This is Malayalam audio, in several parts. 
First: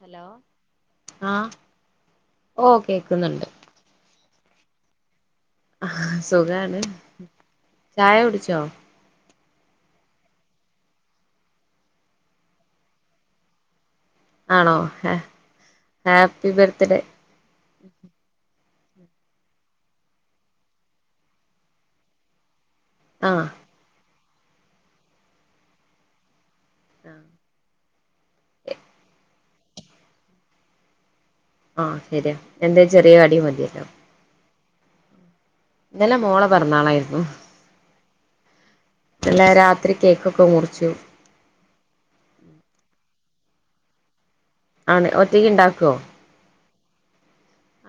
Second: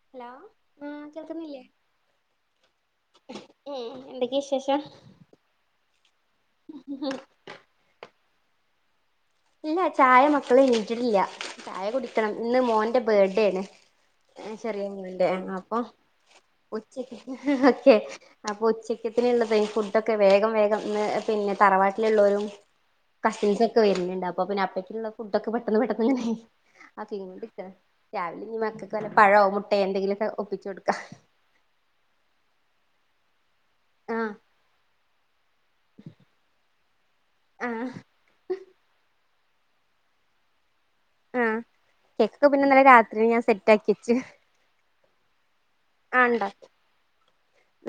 ഹലോ ആഹ് കേൾക്കുന്നില്ലേ ഉം എന്തൊക്കെ വിശേഷം ആ സുഖാണ് ചായ കുടിച്ചോ ഇല്ല ചായ മക്കള് എനിച്ചിട്ടില്ല ചായ കുടിക്കണം ഇന്ന് മോന്റെ ബേർത്ത്ഡേ ആണ് ആണോ ചെറിയ ഏ മോന്റെ അപ്പൊ ഹാപ്പി ബർത്തിഡേ ഉച്ചക്ക് ഓക്കെ അപ്പൊ ഉച്ചക്കത്തിന്ള്ളത് ഫുഡൊക്കെ വേഗം വേഗം ഇന്ന് പിന്നെ തറവാട്ടില്ള്ളോലും ആഹ് കസിൻസൊക്കെ വര്ന്ന്ണ്ട് അപ്പൊ പിന്നെ അപ്പക്കുള്ള ഫുഡൊക്കെ പെട്ടെന്ന് പെട്ടെന്ന് ഇങ്ങനെ ആക്കികൊണ്ട് നിക്ക രാവിലെ ഇഞ്ഞി മക്കക്ക് വല്ല പഴോ മുട്ടേ എന്തെങ്കിലൊക്കെ ഒപ്പിച്ചു കൊടുക്കാ ആ ശരിയ എന്തെ ചെറിയ കടി മതിയല്ലോ ആഹ് ഇന്നലെ മോളെ പിറന്നാളായിരിന്നു ആഹ് ഇന്നലെ രാത്രി കേക്കൊക്കെ മുറിച്ചു ആഹ് കേക്കൊക്കെ പിന്നെ ഇന്നലെ രാത്രി ഞാൻ സെറ്റാക്കി വച്ച് ആണ് ഒറ്റയ്ക്ക് ഇണ്ടാക്കോ ആ ഇണ്ടാക്കും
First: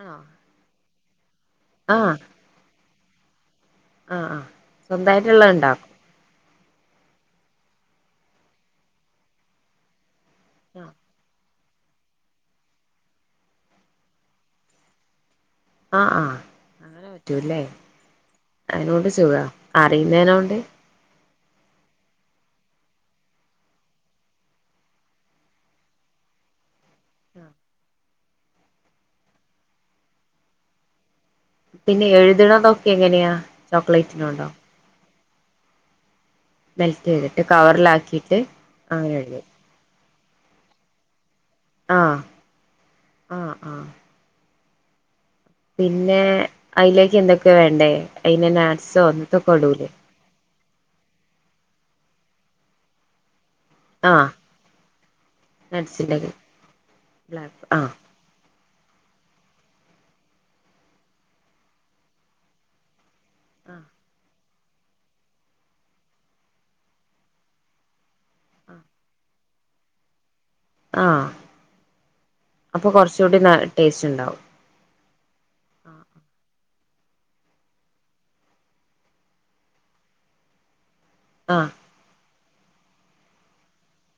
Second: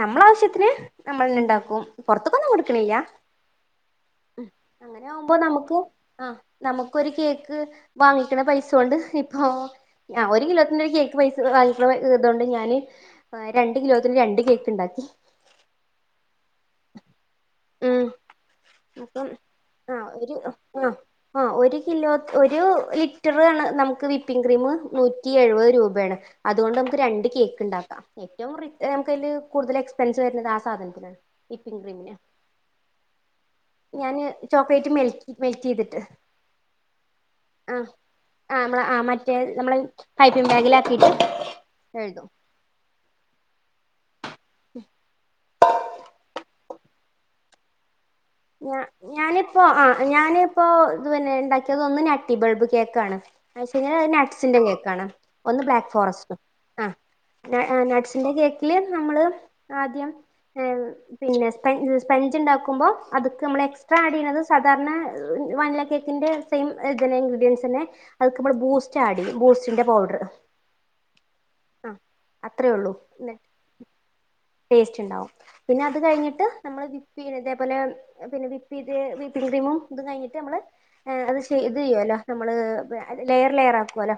നമ്മളെ ആവശ്യത്തിന് നമ്മളന്നെ ഇണ്ടാക്കും ആഹ് പൊറത്ത്ക്കൊന്നും കൊടുക്കണില്ല ആഹ് ആഹ് ഉം അങ്ങനെ ആവുമ്പോ സ്വന്തമായിട്ടുള്ളത് നമുക്കും ഉണ്ടാക്കും ആഹ് നമ്മുക്കൊരു കേക്ക് വാങ്ങിക്ക്ണ പൈസകൊണ്ട് ഇപ്പൊ ആ ഒരു കിലോത്തിനൊരു കേക്ക് പൈസ വാങ്ങിക്ക്ണ ഇതുകൊണ്ട് ഞാന് രണ്ട് കിലോത്തിന് രണ്ട് കേ ക്ക് ഇണ്ടാക്കി ആഹ് ആഹ് അങ്ങനെ പറ്റൂല്ലേ അയിനൊണ്ട് അപ്പം സുഖ ആ ഒരു അറിയന്നേനോണ്ട് ആ ആ ഒരു കിലോ ഒരു ലിറ്ററാണ് നമുക്ക് വിപ്പിംഗ് ക്രീമ് നൂറ്റി എഴുപത് രൂപയാണ് അതൊണ്ട് രണ്ട് കേക്ക് ഇണ്ടാക്കാം ഏറ്റവും നമുക്ക് അയില് കൂടുതൽ എക്സ്പെൻസ് വരുന്നത് ആ സാധനത്തിനാണ് വിപ്പിംഗ് പിന്നെ ക്രീമിന് എഴുത്ണതൊക്കെ എങ്ങനെയാ ഞാന് ചോക്ലേറ്റിനോണ്ടോ ചോക്ലേറ്റ് മെൽ മെൽറ്റ് ചെയ്തിട്ട് മെൽറ്റ് ചെയ്തിട്ട് ആ കവറിലാക്കിയിട്ട് ആ നമ്മളെ ആ അങ്ങനെ മറ്റേ എഴുതും നമ്മളെ പൈപ്പിം ബാഗിലാക്കിട്ട് [unintelligible] ആഹആഹ ആഹ [inaudible] പിന്നെ അയിലേക്ക് എന്തൊക്കെയ വേണ്ടേ അയിന് ഞാ നാട്സോ എത്തൊക്കെ ഞാനിപ്പോ ഇടുലേ ആഹ് ഞാനിപ്പോ ഇത് പിന്നെ ഉണ്ടാക്കിയത് ഒന്ന് ഞട്ടിബൾബ് കേക്കാണ് മറ്റേത് ആഹ് ആനട്ട്സിന്റെ കേൾക്കാണ് ഒന്ന് ബ്ലാക്ക് നട്സിന്റെ ഫോറസ്റ്റ് ആ ബ്ലാക്ക് ആഹ് നട്സ് എന്റെ കേക്കില് നമ്മള് ആദ്യം പിന്നെ സ്പ സ്പഞ്ച് ഉണ്ടാക്കുമ്പോ അത്‌ ക്ക്നമ്മള് ആഹ് എക്സ്ട്രാ ആഡ്ചെയുന്നത് സാധാരണ വനില കേക്കിന്റെ സെയിം ഇൻഗ്രീഡിയൻസ് തന്നെ അത് ക്ക് നമ്മൾ ആഹ് ബൂസ്റ്റ് ആഡ് ചെയ്യും ബൂസ്റ്റിന്റെ പൗഡർ ആഹ ആ അത്രേ അപ്പൊ ഉള്ളൂ കുറച്ചുകൂടി ടേസ്റ്റ് ഉണ്ടാവും ടേസ്റ്റ് ഉണ്ടാവും പിന്നെ അത് കഴിഞ്ഞിട്ട് നമ്മള് വിപ്പ്‌ ചെയ്തേപോലെ പിന്നെ വിപ്പി വിപ്പിംഗ് ക്രീമും ഇതും കഴിഞ്ഞിട്ട് നമ്മള് അത്ഏകദേശം ആഹ് ഇത്ചെയ്യുവല്ലോ നമ്മള് ലെയർ ലെയർ ആക്കുവല്ലോ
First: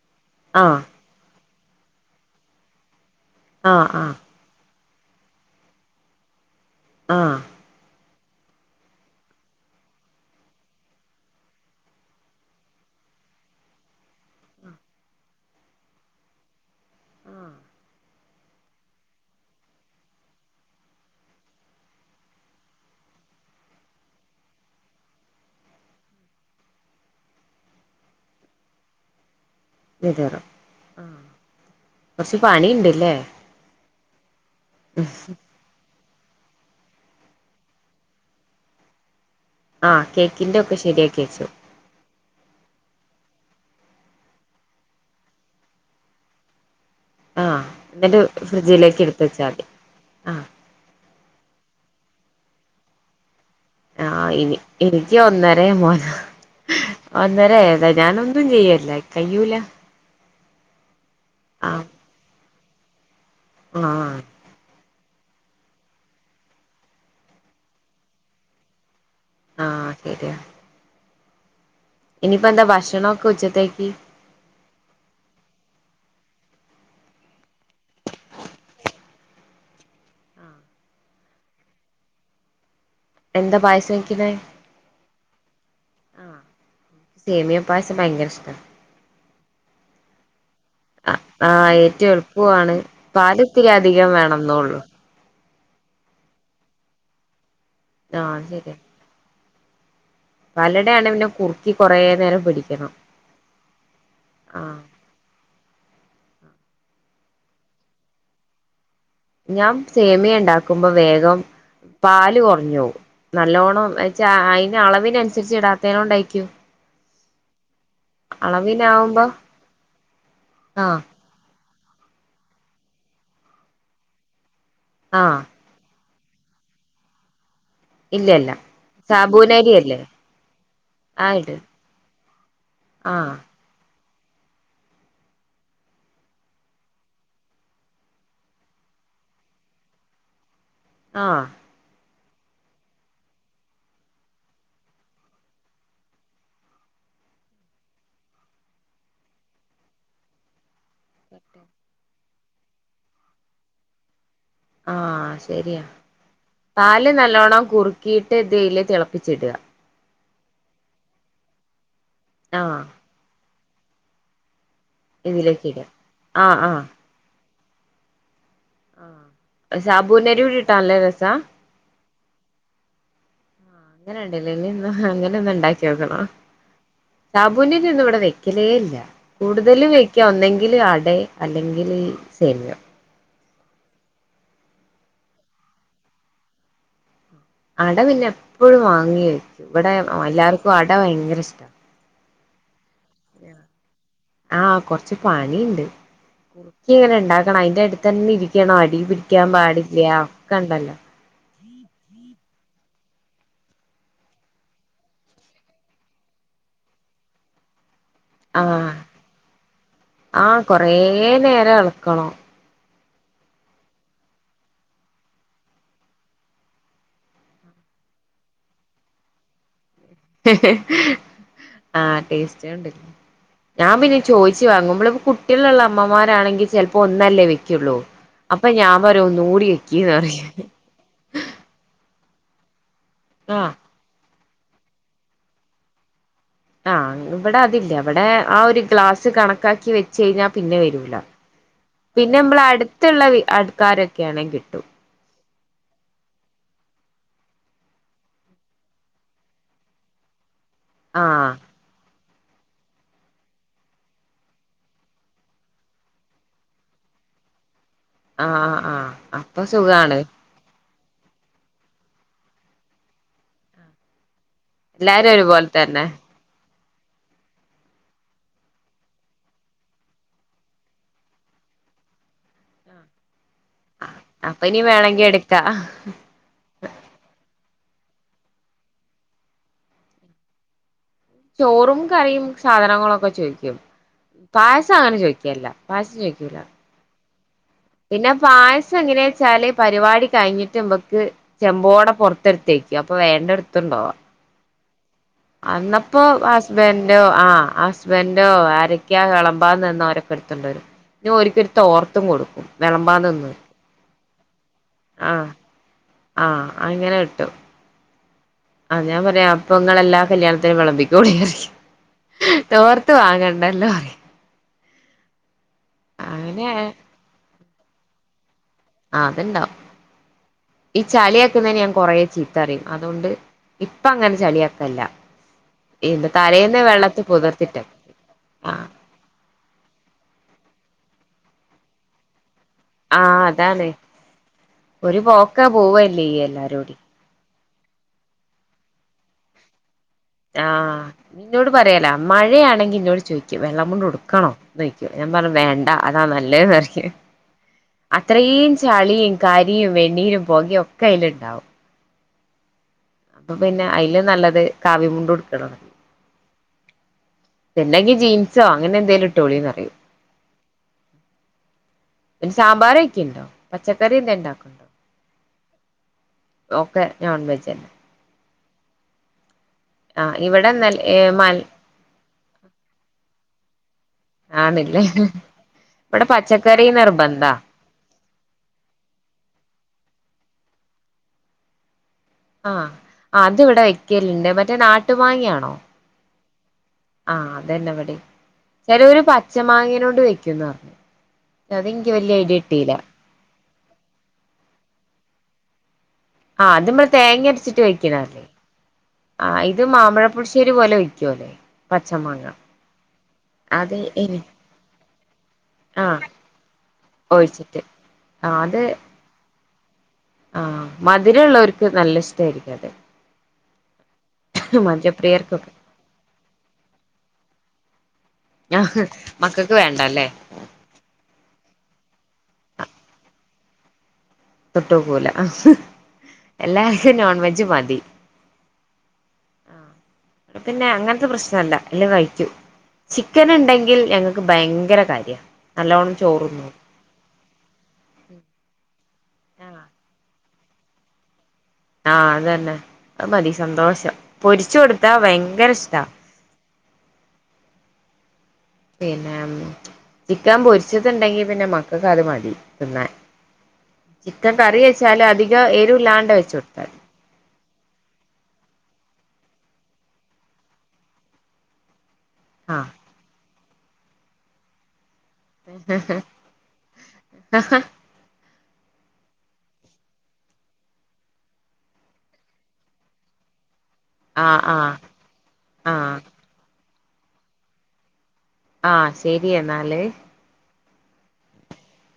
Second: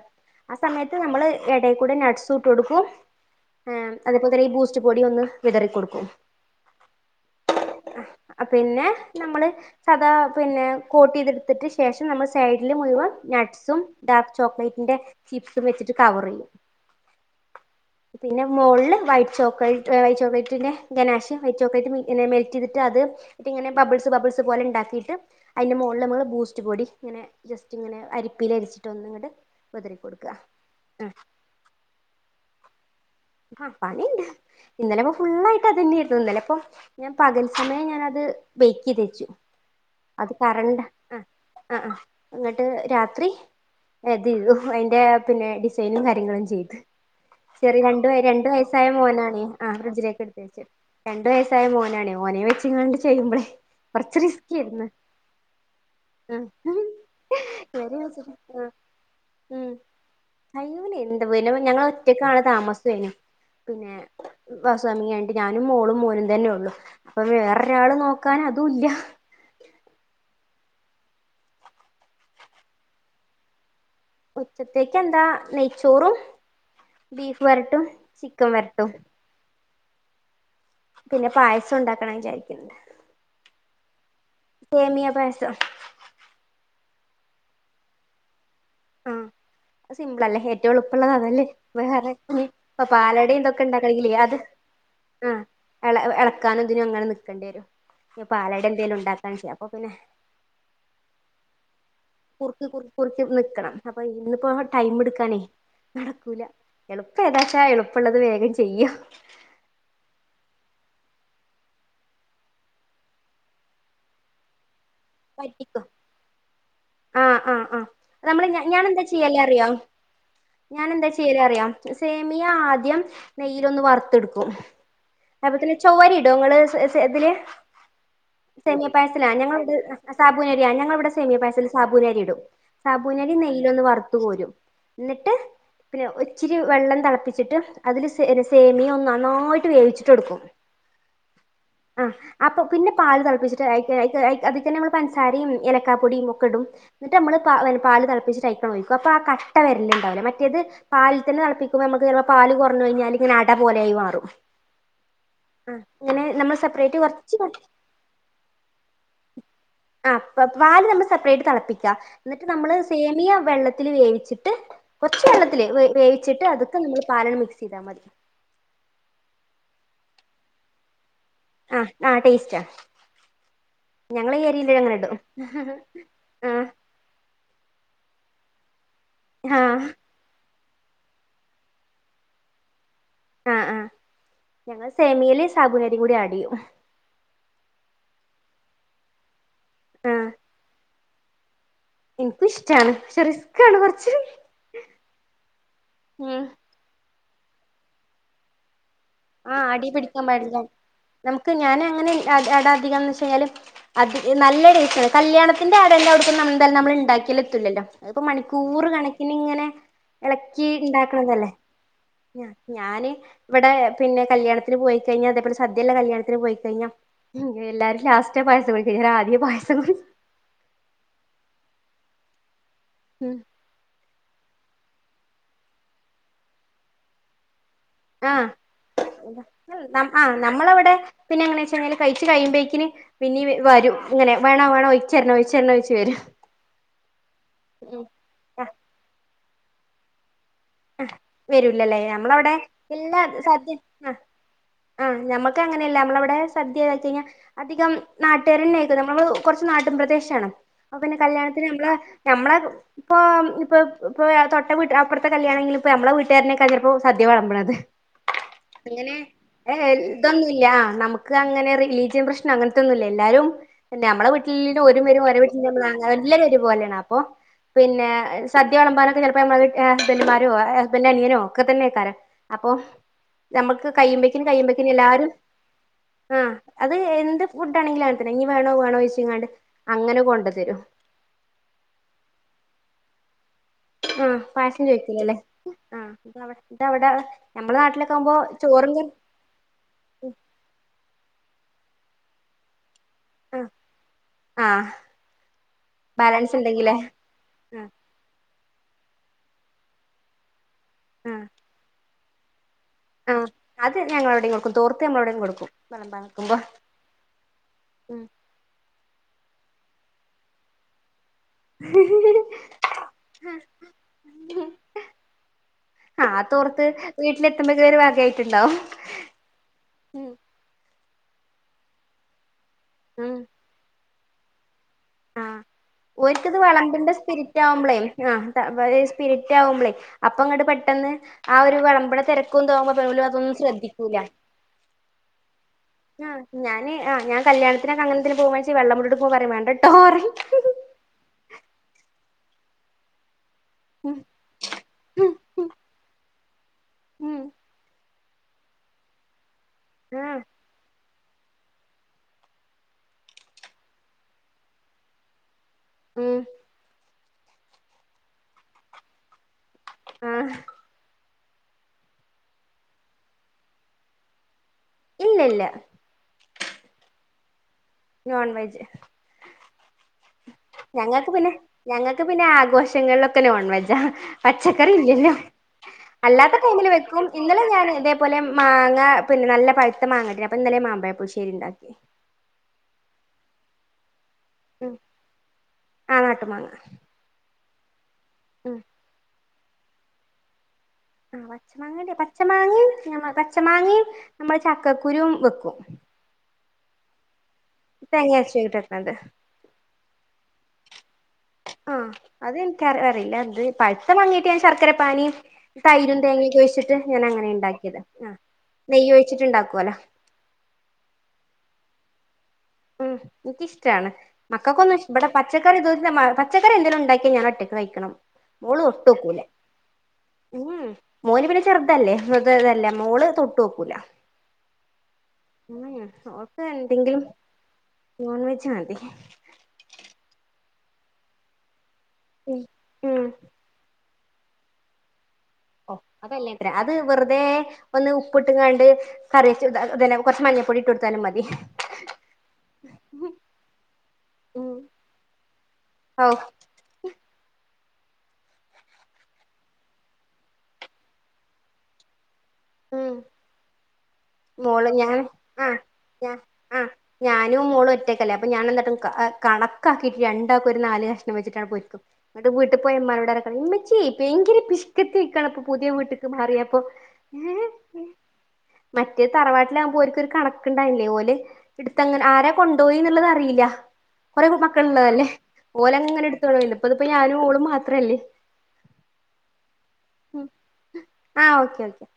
ആ ആഹ് സമയത്ത് നമ്മള് എടെ കൂടെ നട്ട്സു ഇട്ട്കൊടുക്കും ആഹ് ആഹ് അതെപ്പോലെ ഈ ബുസ്റ്റ് ബുസ്റ്റ്പൊടി ഒന്ന് വിതറിക്കൊടുക്കും ആഹ പിന്നെ നമ്മള് സധാ പിന്നെ കോട്ട് ചെയ്തെടുത്തിട്ടു ശേഷം നമ്മൾ സൈഡിൽ മുഴുവൻ നട്ട്സും ഡാർക്ക് ചോക്ലേറ്റിന്റെ ചിപ്സുംവെച്ചിട്ട് കവർ ചെയ്യും ആഹ [unintelligible] പിന്നെ മോളിൽ വൈയ്റ്റ്ചോക്ലേറ്റ് വൈറ്റ് ചോക്ലേറ്റിന്റെ ഗനാഷ് വൈറ്റ് ചോക്ലേറ്റ് മെൽറ്റ് ചെയ്തിട്ട് അത് ന്നിട്ട്ഇങ്ങനെബബിൾസ് ബബിൾസ് പോലെ ഉണ്ടാക്കിയിട്ട് അതിന്റെ മോള്നമ്മള് ബൂസ്റ്റ് പൊടി ഇങ്ങനെ ജസ്റ്റ് ഇങ്ങനെ അരിപ്പിൽ അരിച്ചിട്ട് ഒന്ന്ങ്ങട് വിതറും ആ കൊറച്ച് പണി ണ്ട്ല്ലേ ആ പണിണ്ട് ഇന്നലെ ഇപ്പോഫുൾള്ളായിട്ട് ഇക്ക് അതന്നൊയിരുന്നു ഇന്നല്ലേ ഇപ്പൊ ഞാൻ പകൽ സമയം ഞാനത് ബേക്ക് ചെയ്തു വച്ചു ആ കേക്കിന്റെ ഒക്കെ ശരിയാക്കി വെച്ചു ആ ആ എന്നിട്ട് രാത്രി അതിതുഅതിന്റെ പിന്നെ ഡിസൈനും കാര്യങ്ങളും ചെയ്തു ആഹ് ചെറിയ രണ്ട് എന്നിട്ട് ഇതുവരെരണ്ടു വയസ്സായ ഫ്രിഡ്ജിലേക്ക് എടുത്ത് മോനാണ് വെച്ചാൽ മതി ആ ഫ്രിഡ്ജിലേക്ക് എടുത്ത് ആഹ് വച്ചത് രണ്ടു വയസ്സായ മോനാണ് ഓനെ വെച്ച്ങ്ങാണ്ട് ചെയ്യുമ്പളേയ്- ആഹ ഇനി എനിക്ക് ഒന്നര മോനാ ആ ഒന്നര അയതാ ഇവരെ ഞാൻ വെച്ചിട്ട് ഒന്നും ചെയുല്ലേ കഴിയില്ല കയ്യുല്ലെ എന്താ പിന്നെ ഞങ്ങൾ ഒറ്റക്കാണ് താമസംഐനും--പിന്നെ ആഹ് ബസ് ഹൗസ് വായിങ്ങ് കഴിഞ്ഞിട്ട്ഞാനും മോളും മോനും തന്നെ ഉള്ളു അപ്പൊ വേറൊരാള് നോക്കാൻ അതുഇല്ല ആഹ ശരിണ് ഇനിയിപ്പോ എന്താ ഭക്ഷണൊക്കെ ഉച്ചത്തേക്ക് ഉച്ചത്തേക്ക് എന്താ നെയ്ച്ചോറും ബീഫ് വരട്ടും ചിക്കൻ വരട്ടും പിന്നെ പായസം ഉണ്ടാക്കണം വിചാരിച്ചു എന്താ പായസം വെക്ണ് പായസം ആഹ സേമിയം പായസം ഭയങ്കര ഇഷ്ടം ആഹ സിംമ്പിൾ അല്ലേ ഹെ എറ്റവുംഎളുപ്പമുള്ളതാതല്ലേ ആഹ് ഏറ്റവും വേറെ ഇ എളുപ്പവുമാണ് പാലട പാല് എന്തൊക്കെ ഇത്തിരി അധികം ണ്ടാക്കണങ്കിൽഅത് വേണംന്നേള്ളു ആഎളക്കാനും എന്തിനും അങ്ങനെ നിക്കേണ്ടി വരും അപ്പൊ ആഹ് പാലട എന്തെിലും ഉണ്ടാക്കാണ് ചെയ്യാം അപ്പൊ പിന്നെ വലടയാണൽപിന്നെ കുറക്കി കുറ നേരം പിടിക്കണം ടുക്കണം അപ്പൊ ഇന്നിപ്പോ ആഹ് ടൈം എടുക്കാനേ നടക്കൂല എളുപ്പം ഏതാച്ചാ എളുപ്പള്ളത് വേഗം ചെയ്യാ ഞാൻ സേമിയം ണ്ടാക്കുമ്പോ വേഗം പാല് കുറഞ് പോവും നല്ലോണം എന്നച്ച അതിന്അളവിൻ അനുസരിച്ച് പറ്റിക്കും ഇടാതെയ് നോണ്ടയ്ക്കും ആഹ് ആഹ് ആഹ് നമ്മള് ഞാൻ ഞാനെന്താ അളവിനാവുമ്പോ ചെയ്യല് അറിയോ ഞാൻ ആഹ് എന്താ ചെയ്യല് അറിയൊ സേമിയ ആദ്യം നെയ്യിലൊന്ന് വറുത്തെടുക്കും ആഹ് ലത്തിനു ചോരി ഇ ടൊ ങ്ങള് സെ സെ ഇതില് ഇല്ലല്ല സെമിയ പായസതില ഞങ്ങള് സാബൂനരിയല്ലേ അ സാബൂനരിയാ ഞങ്ങളിവിടെ സെമിയ ആഹ് ഇട് പായസത്തിൽ സാബൂനരി ഇടും ആഹ് സാബൂനരി നെയ്യിലൊന്ന് വറുത് കോരും എന്നിട്ട് പിന്നെ ഒച്ചിരി വെള്ളം തെളപ്പിച്ചിട്ട് അതില് സെ സേമിയോ ഒന്ന് നന്നായിട്ട് വേവിച്ചിട്ട് എടുക്കും ആഹ് അ അപ്പൊ പിന്നെ പാല് തെളപ്പിച്ചിട്ട് അയ്ക് അയ്ക് അത്കെന്നമ്മള് പൻസാരേം എലക്കപൊടിയും ഒക്കെടും എന്നിട്ട് അമ്മള് പ പാല് തെളപ്പിച്ചിട്ട് അയ്ക്കണ്ടൊയിക്കു അപ്പ ആ കട്ട വരലിണ്ടാവുല മറ്റേത് പാലിൽ തന്നെ തെളപ്പിക്കുമ്പോ അമ്മക്ക് പാല് കൊർഞയിഞ്ഞലിങ്ങന അട പോലെയായി മാറും ആഹ് ആ ശരിയാ ഇങ്ങനെ നമ്മൾ സെപ്പറേറ്റ് പാല് കുറച്ച് നല്ലോണം കുറുക്കിയിട്ട് ഇതില് തെളപ്പിച്ചിട ആ പാല് നമ്മൾ സെപ്പറേറ്റ് തെളപ്പിക്ക എന്നിട്ട് നമ്മള് ആഹ് സേമിയ വെള്ളത്തിൽ വേവിച്ച് ച്ചിട്ട് കൊർച്ച് ഇതിലേക്ക് വെള്ളത്തില് ഇടുക വേവിച്ചിട്ട് ആഹ് അതൊക്കെ ആഹ് നമ്മള് പാലണ്ട് മിക്സ് ചെയ്താ മതി ആ സാബുനരിയുടി ഇട്ടാ നല്ലരസ? അഹ് ആഹ് ടേസ്റ്റാ ആ ഞങ്ങളെ ഈ അങ്ങനെണ്ടലേ എന്ന ഏരിയൽ അങ്ങനെ ഒന്ന് ഇടും അങ്ങനെണ്ടാക്കിയൊക്കണം ആ സാബൂനരിയൊന്നും ഇവിടെ വെക്കലേ ഇല്ല ആ കൂടുതലും വെ ക്ക ഒന്നെങ്കിൽ അടെ അല്ലെങ്കിൽ ഈ സേമയം ആഹ് ആ ഞങ്ങൾ സേമിയല് സാബുനരിയും കൂടി ആടെയ്യും അട പിന്നെ എപ്പഴും വാങ്ങി വെക്കും ഇവിടെ എല്ലാവർക്കും അട വയങ്കര ഇഷ്ട എൻക്കു ഇഷ്ടാണ് പക്ഷെ റിസ്ക് ആണ് കൊർച്ച് ആഹ് കൊറച്ച് പണിണ്ട് കുർക്കി ഇങ്ങനെ ഇണ്ടാക്കണം അയിന്റട്തെന്നെ ഇരിക്കണം അടിൽ പിടി ക്കാൻ ആഹ് അടി പാടില്ല പിടിക്കാൻ പാടില്ല ഒക്കണ്ടല്ലോ നമുക്ക് ഞാനങ്ങനെ അടാധികാന്ന് വെച്ചയ്ഞ്ഞാല് അത് നല്ല ടെസ്റ്റണ് കല്യാണത്തിന്റെ അട എല്ലവ്ടുക്ക്ന്ന് എന്തായാലും നമ്മൾ ഇണ്ടാക്കിയൽ എതുലല്ലോ അതിപ്പൊ മണിക്കൂറ് ആഹ് കണക്കിന് ഇങ്ങനെ ആഹ് എളക്കി കൊറേ ഇണ്ടാക്കണതല്ലേ നേരം ഇളക്കണം ഞാന് ഇവിടെ പിന്നെ കല്യാണത്തിന് പോയിക്കഴിഞ്ഞ അതേപോലെ സദ്യള്ള കല്യാണത്തിന് പോയിക്കഴിഞ്ഞ എല്ലാരും ലാസ്റ്റ പായസം കുടിക്ക ഞാനാദ്യേ പായസം കു ആ ടേസ്റ്റോണ്ട് ഉം ഞാൻ പിന്നെ ചോയിച്ചു വാങ്ങു അമ്മളീ കുട്ടികളുള്ള അമ്മമാരാണെങ്കിൽ ചെൽപ്പോ ഒന്നല്ലേ വെക്കുള്ളൂ ആഹ് അപ്പൊ ഞാൻ പറയു ഒന്നുടി വയ്ക്കിന്ന് പറയു ആഹ് ഞാൻ നമ്മളവിടെ പിന്നെ എങ്ങനെ വെച്ചല് കയിച് കയ്മ്പെക്കിന് പിന്നീ ആഹ് വരും ഇങ്ങനെ വേണോ വേണോ ഒയിച്ചെര്ണോ ഒഴിച്ചെര്ണോ ചോയ്ച് വരും ആഹ് ഇവിടെ അതില്ല ഇവിടെ ആ ഉം ഒരു ഗ്ലാസ് കണക്കാക്കി വെ ചെയ്യഞ്ഞാ പിന്നെ ആഹ് വരൂല വരൂലല്ലേ പിന്നെ നമ്മളവിടെ മ്മളടുത്തുള്ള ആൾക്കാരൊക്കെയാണെങ്കി കിട്ടും ആ ഞമ്മക്ക് അങ്ങനെയല്ല അമ്മളവിടെ സദ്യദയി കയ്ഞ്ഞ അധികം നാട്ടുകാരന്നെക്കും നമ്മൾ കൊറച്ച് നാട്ടും പ്രദേശാണ് അപൊ പിന്നെ ആഹ് കല്യാണത്തിന് അമ്മളെ ഞമ്മള ഇപ്പൊ ഇപ്പൊ ഇപ്പൊ തൊട്ട വീട്ട് അപ്പർത്തെ കല്യാണെങ്കിലിപ്പോ അമ്മള വീട്ടുകാരനൊക്ക ചെൽപ്പോ സദ്യ വെളമ്പണത് ആഹ് ആഹ് അപ്പൊങ്ങനെ അപ്പൊ ഏഹ് സുഖാണ് ഇതന്നും ല്ല നമ്മക്ക് അങ്ങനെ റിലീജിയൻ പ്രശ്നം അങ്ങൻതൊന്നുല്ല എല്ലാരും ഞമ്മളെ എല്ലാരു ഒരും വെരും എല്ലാരും ഓരെ വീട്ടിൽ ഒരുപോലെ തന്നെ ഞമ്മ ല്ലരു ഒരുപോലെയാണ് അപ്പൊ പിന്നെ സദ്യ വെളമ്പാനൊക്കെ ചിലപ്പോ നമ്മളെ ഹസ്ബന്റ്മാരോ ഹസ്ബന്റെ അനിയനോ ഒക്കെ തന്നെക്കാരം അപ്പൊ ഞമ്മക്ക് കയ്യുമ്പക്കും അപ്പൊ ഇനി കയ്യുമ്പക്കും വേണെങ്കി എല്ലാരും എടുക്കാ ആ അത് എന്ത് ഫുഡ് ആണെങ്കിലും അങ്ങൻതെന്നെ ഇനി വേണോ വേണോ ചോയ്ച്ചിങ്ങാണ്ട് അങ്ങനെ കൊണ്ട തരും ചോറും കറിയും സാധനങ്ങളൊക്കെ ചോയ്ക്കും പായസം അങ്ങനെ ചോയിക്കേല്ല പായസം ചോയിക്കൂല ൻ്റ അവടെ നമ്മളെ നാട്ടിലൊക്കാകുമ്പോ ചോറും കറിം ച്ചാല് പരിപാടി കഴിഞ്ഞിട്ട് ഇമക്ക് ചെമ്പോടെ പുറത്തെട്ത്തെക്കും അപ്പൊ വേണ്ട എടുത്തുണ്ടോവ ആഹ് അന്നപ്പോ ഹസ്ബൻ്റോ ആഹ് ആ ഹസ്ബൻഡോ ആരൊക്കെയാ വെളമ്പാനിന്നെ ഓരൊക്കെ എടുത്തുണ്ടോരും പിന്നെ ആ ഓരിക്കൊര് തോർ ത്തും കൊടുക്കും ആഹ് വെളമ്പാനിന്ന് അത് ഞങ്ങളെ ഇവടിം കൊടുക്കും തോർത്ത് നമ്മള ഇവടിം കൊടുക്കും വെളമ്പാ ആ നിക്കുമ്പം ഉം ആഹ് ഞാൻ പറയാ അപ്പങ്ങളെല്ലാ കല്യാണത്തിനും വെളമ്പിക്കോളി പറിം തോർത്ത് വാങ്ങണ്ടല്ലോ റൃ ആഹ് തോർത്ത് അങ്ങനെ വീട്ടിലെത്തുമ്പേക്ക് ഒരു വാഗായിട്ടുണ്ടാവും ആഹ് അത്ണ്ടാവും ഈ ചളിയാക്കുന്നേന് ഞാൻ കൊറേ ചീത്ത പറിം അതോണ്ട് ഉം ഇപ്പങ്ങനെ ചളിയാക്കല്ല ആഹ് എന്ത് ഒൽക്ക്ത് തലേന്ന് വെളമ്പിന്റെ വെള്ളത്തി സ്പിരിറ്റ് പുതിർത്തിട്ട ആവുമ്പളേ ആഹ് ആ [unintelligible] സ്പിരിറ്റാവുമ്പളേ അപ്പങ്ങട്ട് പെട്ടെന്ന് ആ ഒരു വിളമ്പ്ണ തെരക്കും ഇതാവുമ്പോ പ്പം ഓലതൊന്നും ശ്രദ്ധിക്കൂല ഒര് പോക്കാ ആഹ് പോവല്ലേയ്യ ഞാന് എല്ലാരൂടിം ആഹ് ഞാൻ കല്യാണ ത്തിന് അങ്ങൻതീന് പോവാണച്ചെ വെള്ളമുണ്ടിട്ട് പോവുമ്പ പറിം വേണ്ടട്ടോ റിം ആഹ് ഇന്നോട് പറയല മഴയാണെങ്കി ഇന്നോട് ചോയ്ക്കും വെള്ളം മുണ്ട് ഉടുക്കണോ ന്നോയ്ക്കും ഞാൻ ഉം പറിം വേണ്ട അതാ നല്ലേന്ന് പറിം ഉം അത്രീം ചളിം കരിയും ഉം വെണ്ണീരും ആഹ് പൊകിം ഒക്കെ അയില്ണ്ടാവും അപ്പപിന്നെ അയിലും നല്ലത് കവിമുണ്ട് ഉട്ക്ക്ണതാ ഉം പിന്നെങ്കിൽ ജീൻസോ അങ്ങനെന്തേലും ഇട്ടോളിന്ന് പറിയൂ ആഹ് പിന്നെ സാമ്പാറെക്കീണ്ടോ പച്ചക്കറി എന്താ ഇണ്ടാക്ക്ണ്ടോ ഇല്ല ല്ല ഓക്കെ നോൺ വെജന്നെ നോൺ വെജ് ആഹ് ഇവടെ ഞങ്ങക്ക് പിന്നെ ഞങ്ങക്ക് പിന്നെ ആഘോഷങ്ങളിലൊക്കെ നോൺ വെജാ പച്ചക്കറി ആണില്ലേ ഇല്ലല്ലോ ഇവിടെ അല്ലാത്തൊകെ പച്ചക്കറി ഓംപിന്നെ വെക്കും നിർബന്ധ ഇന്നലെ ഞാന് ഇതേ അതുപോലെ മാങ്ങ പിന്നെ നല്ല പഴുത്ത മാങ്ങട്ടീനി അപ്പൊ ഇന്നല്ല ഞാ മാമ്പായപ്പുളിശ്ശേരി ഇണ്ടാക്കി ആഹ് അത് ഇവടെ വെയ്ക്കല്ണ്ട് മറ്റേ ഉം നാട്ടു മാങ്ങയാണോ? ആ നാട്ടുമാങ്ങ ആഹ് അതന്നെ ഇവടിം ഉം ചെലോല് പച്ച മാങ്ങേനോട് വെയ്ക്കുംന്ന് പർഞ്ഞ്. ആഹ് പച്ച മാങ്ങേടെ പച്ച മാങ്ങിം ഞമ്മ പച്ച മാങ്ങിം നമ്മളെ ചക്കക്കുരും വെക്കും. ആഹ് അത് മ്മള് തേങ്ങ അരച്ചി ട്ട് തേങ്ങ വെക്ക്ണല്ലേ അരച്ചിട്ട് വെക്കുന്നത് ആഹ് ഇത് മാമ്പഴപ്പുളിശ്ശേരി പോലെ വെയ്ക്കോ ല്ലേ? ആഹ് അതിൻക്കറ അറീല ഇത് അത് എനി പഴുത്തമാങ്ങായിട്ട് ഞാൻ ശർക്കര പാനിം ആ തൈരും തേങ്ങയക്കെ ഒഴിച്ചിട്ട് ഞാൻ അങ്ങനെ ഒഴിച്ചിട്ട് ഇണ്ടാക്കിയത്. ആഹ് നെയ്യ് ഒഴിച്ചിട്ട് ഇണ്ടാക്കുല്ലോ? ആഹ് മധുരള്ളോര്ക്ക് നല്ല ഇഷ്ടായിരി ഉം ഇൻക്കിഷ്ടാണ് മക്കക്കൊന്നും ഇഷ് ഇബടെ മദ്യപ്രിയർക്കൊക്കെ പച്ചക്കറി ഇത് ന്നെ മ പച്ചക്കറി എന്തേലും ഉണ്ടാക്കിയാ ഞാനൊറ്റക്ക് കഴിക്കണം. മോള് ഞാഹ് തൊട്ട് നോക്കൂല മക്കക്ക് വേണ്ടല്ലേ? ഉം മോന് ഇവടെ ചെർതല്ലേ [unintelligible] മോള് തൊട്ടോക്കൂല. തൊട്ടോക്കൂല ഓൾക്ക് എല്ലാർക്കും എന്തെങ്കിലും നോൺവെജ് മതി. നോൺ വെജ് മതി. ആഹ് ഇവടെ പിന്നെ അങ്ങൻത്തെ പ്രശ്നല്ല എല്ലം കഴിക്കു ഉം ചിക്കന്ണ്ടെങ്കിൽ ഞങ്ങ ക്ക് ഭയങ്കര കാര്യാ ഓ നല്ലോണ്ണം അതല്ലേ ചോറ്ന്നും. അത് വെറുതെ ഒന്ന് ഉപ്പ് ഇട്ട്ങ്ങാണ്ട് കറി വെച്ച് ത പിന്നേ കൊർച്ച് മഞ്ഞപ്പൊടി ഇട്ട് കൊടുത്താലും മതി. ആഹ് അത് തന്നെ അത് മതി സന്തോഷം പൊരിച്ചു കൊടുത്താ ഭയങ്കര ഇഷ്ടാ. ഹൗ പിന്നേം ചിക്കൻ പൊരിച്ചത്ണ്ടെങ്കിൽ പിന്നെ മക്കക്ക് അത് മതി തിന്നാൻ. ഉം ചിക്കൻ കറി മോള് ഞാൻ വെച്ചാല് അധികം ആഹ് ഞാ എരുല്ലാണ്ട് വെച്ച് കൊടുത്താ ആഹ് ഞാനും മോളും ഒറ്റക്കല്ലേ അപ്പ ഞാ എന്താട്ടും അഹ് കണക്കാക്കിട്ട് രണ്ടാക്കും ഒരു നാല് കഷ്ണം വെച്ചിട്ടാണ്ട് പൊരിക്കും. ങ്ങട്ട് വീട്ട് ആ പോയി ഉമ്മാനോടൊരക്കെ ഇമ്മച്ചി ഭയങ്കര പിശ് ക്ക്ത്തിയ്ക്ക്ണ് പ്പം പുതിയ വീട്ട്ക്ക് മാറിയപ്പൊ ഏഹ് ഏഹ്. മറ്റേ തറവാട്ടിലാകുമ്പോ ഓര്ക്കൊരു കണക്ക്ണ്ടായില്ലേ ഓല് ഇട്ത്തങ്ങനെ ആരെ കൊണ്ടോയി ന്ന്ള്ളത് അറിയില്ല. കൊറെ ആ ആ മക്കള് ഇള്ളതല്ലേ ആ ഓലങ്ങനെ ഇട് [unintelligible] ഇപ്പത് ഞാനും ഓളും മാത്രല്ലേ. ആഹ് ശരി എന്നാല്? ഉം ആഹ് ഓക്കെ ഓക്കെ.